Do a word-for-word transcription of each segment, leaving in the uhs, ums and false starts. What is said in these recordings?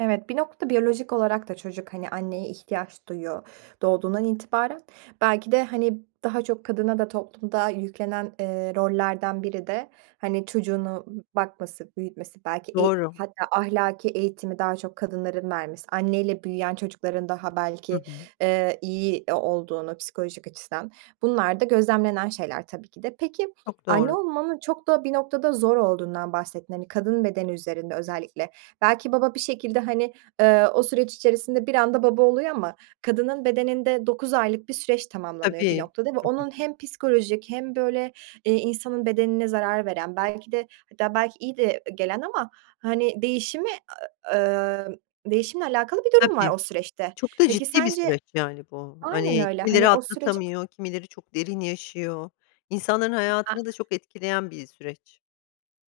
Evet bir noktada biyolojik olarak da çocuk hani anneye ihtiyaç duyuyor, doğduğundan itibaren. Belki de hani daha çok kadına da toplumda yüklenen, eee, rollerden biri de hani çocuğunu bakması, büyütmesi belki eğ Doğru. hatta ahlaki eğitimi daha çok kadınların vermesi, anneyle büyüyen çocukların daha Hı belki, hı. eee, iyi o olduğunu psikolojik açıdan bunlar da gözlemlenen şeyler tabii ki de. Peki Çok anne doğru. olmanın çok da bir noktada zor olduğundan bahsettin hani kadın bedeni üzerinde özellikle. Belki baba bir şekilde hani, ııı, o süreç içerisinde bir anda baba oluyor ama kadının bedeninde dokuz aylık bir süreç tamamlanıyor bir Tabii. noktada ve Hı onun hı. hem psikolojik hem böyle, eee, insanın bedenine zarar veren belki de hatta belki iyi de gelen ama hani değişimi, ı ımm, değişimle alakalı bir durum var Tabii. o süreçte. Çok da Peki ciddi bir sence süreç yani bu. Aynen Hani öyle, kimileri hani o süreci atlatamıyor, kimileri çok derin yaşıyor. İnsanların A hayatını da çok etkileyen bir süreç.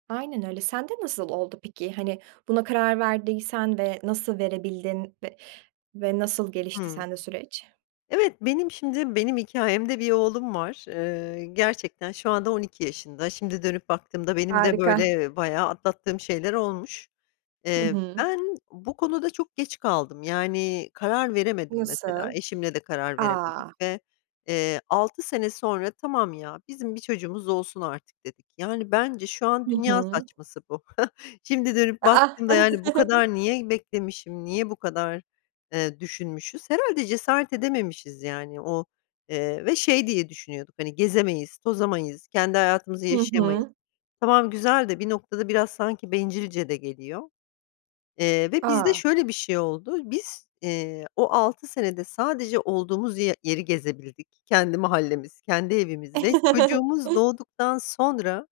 Aynen öyle. Sen de nasıl oldu peki? Hani buna karar verdiysen ve nasıl verebildin ve ve nasıl gelişti Hımm. sende süreç? Evet benim şimdi benim hikâyemde bir oğlum var. Iıı, gerçekten şu anda on iki. Şimdi dönüp baktığımda benim de Harika. böyle bayağı atlattığım şeyler olmuş. Hı Eee, hı. ben bu konuda çok geç kaldım. Yani karar veremedim mesela Nasıl? eşimle de karar A! veremedik ve, eee, altı sene sonra tamam ya bizim bir çocuğumuz olsun artık dedik. Yani bence şu an Hı dünya hı. saçması bu. Şimdi dönüp A, a! baktığımda yani bu kadar niye beklemişim, niye bu kadar, eee, düşünmüşüz. Herhâlde cesaret edememişiz yani. O, eee, ve şey diye düşünüyorduk hani gezemeyiz tozamayız kendi hayatımızı Hı yaşayamayız. hı. Tamam güzel de bir noktada biraz sanki bencilce de geliyor. Eee, ve bizde A! şöyle bir şey oldu. Biz, eee, o altı senede sadece olduğumuz ye yeri gezebildik kendi mahallemiz, kendi evimiz. Ve çocuğumuz doğduktan sonra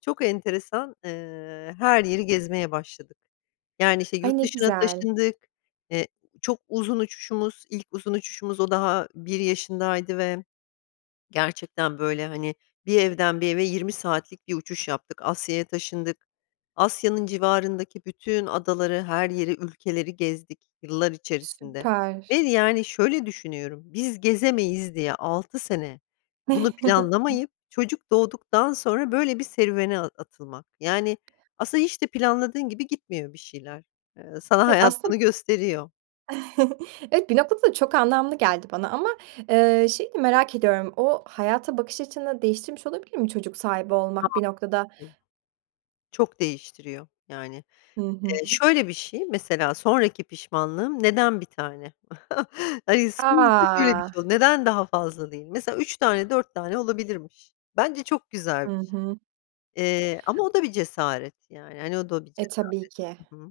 çok enteresan, ııı, her yeri gezmeye başladık. Yani işte Ay, yurt ne dışına güzel. taşındık, eee, çok uzun uçuşumuz, ilk uzun uçuşumuz o daha bir yaşındaydı ve gerçekten böyle hani bir evden bir eve yirmi saatlik bir uçuş yaptık Asya'ya taşındık. Asya'nın civarındaki bütün adaları her yeri ülkeleri gezdik yıllar içerisinde. Ve Süper. yani şöyle düşünüyorum biz gezemeyiz diye altı sene bunu planlamayıp çocuk doğduktan sonra böyle bir serüvene a atılmak. Yani aslında hiç de planladığın gibi gitmiyor bir şeyler. Eee, sana Evet hayat aslında bunu gösteriyor. Evet bir noktada da çok anlamlı geldi bana. Ama, eee, şeyi de merak ediyorum. O hayata bakış açını değiştirmiş olabilir mi çocuk sahibi olmak bir noktada? [unintelligible] Çok değiştiriyor yani. Hı hı. Eee, şöyle bir şey mesela sonraki pişmanlığım neden bir tane? Hayır sonuçta şöyle bir A! şey oldu, neden daha fazla değil? Mesela üç tane dört tane olabilirmiş. Bence çok güzel Hı bir şey, hı. eee, ama o da bir cesaret yani, hani o da bir E, tabii ki. cesaret. Hı hı.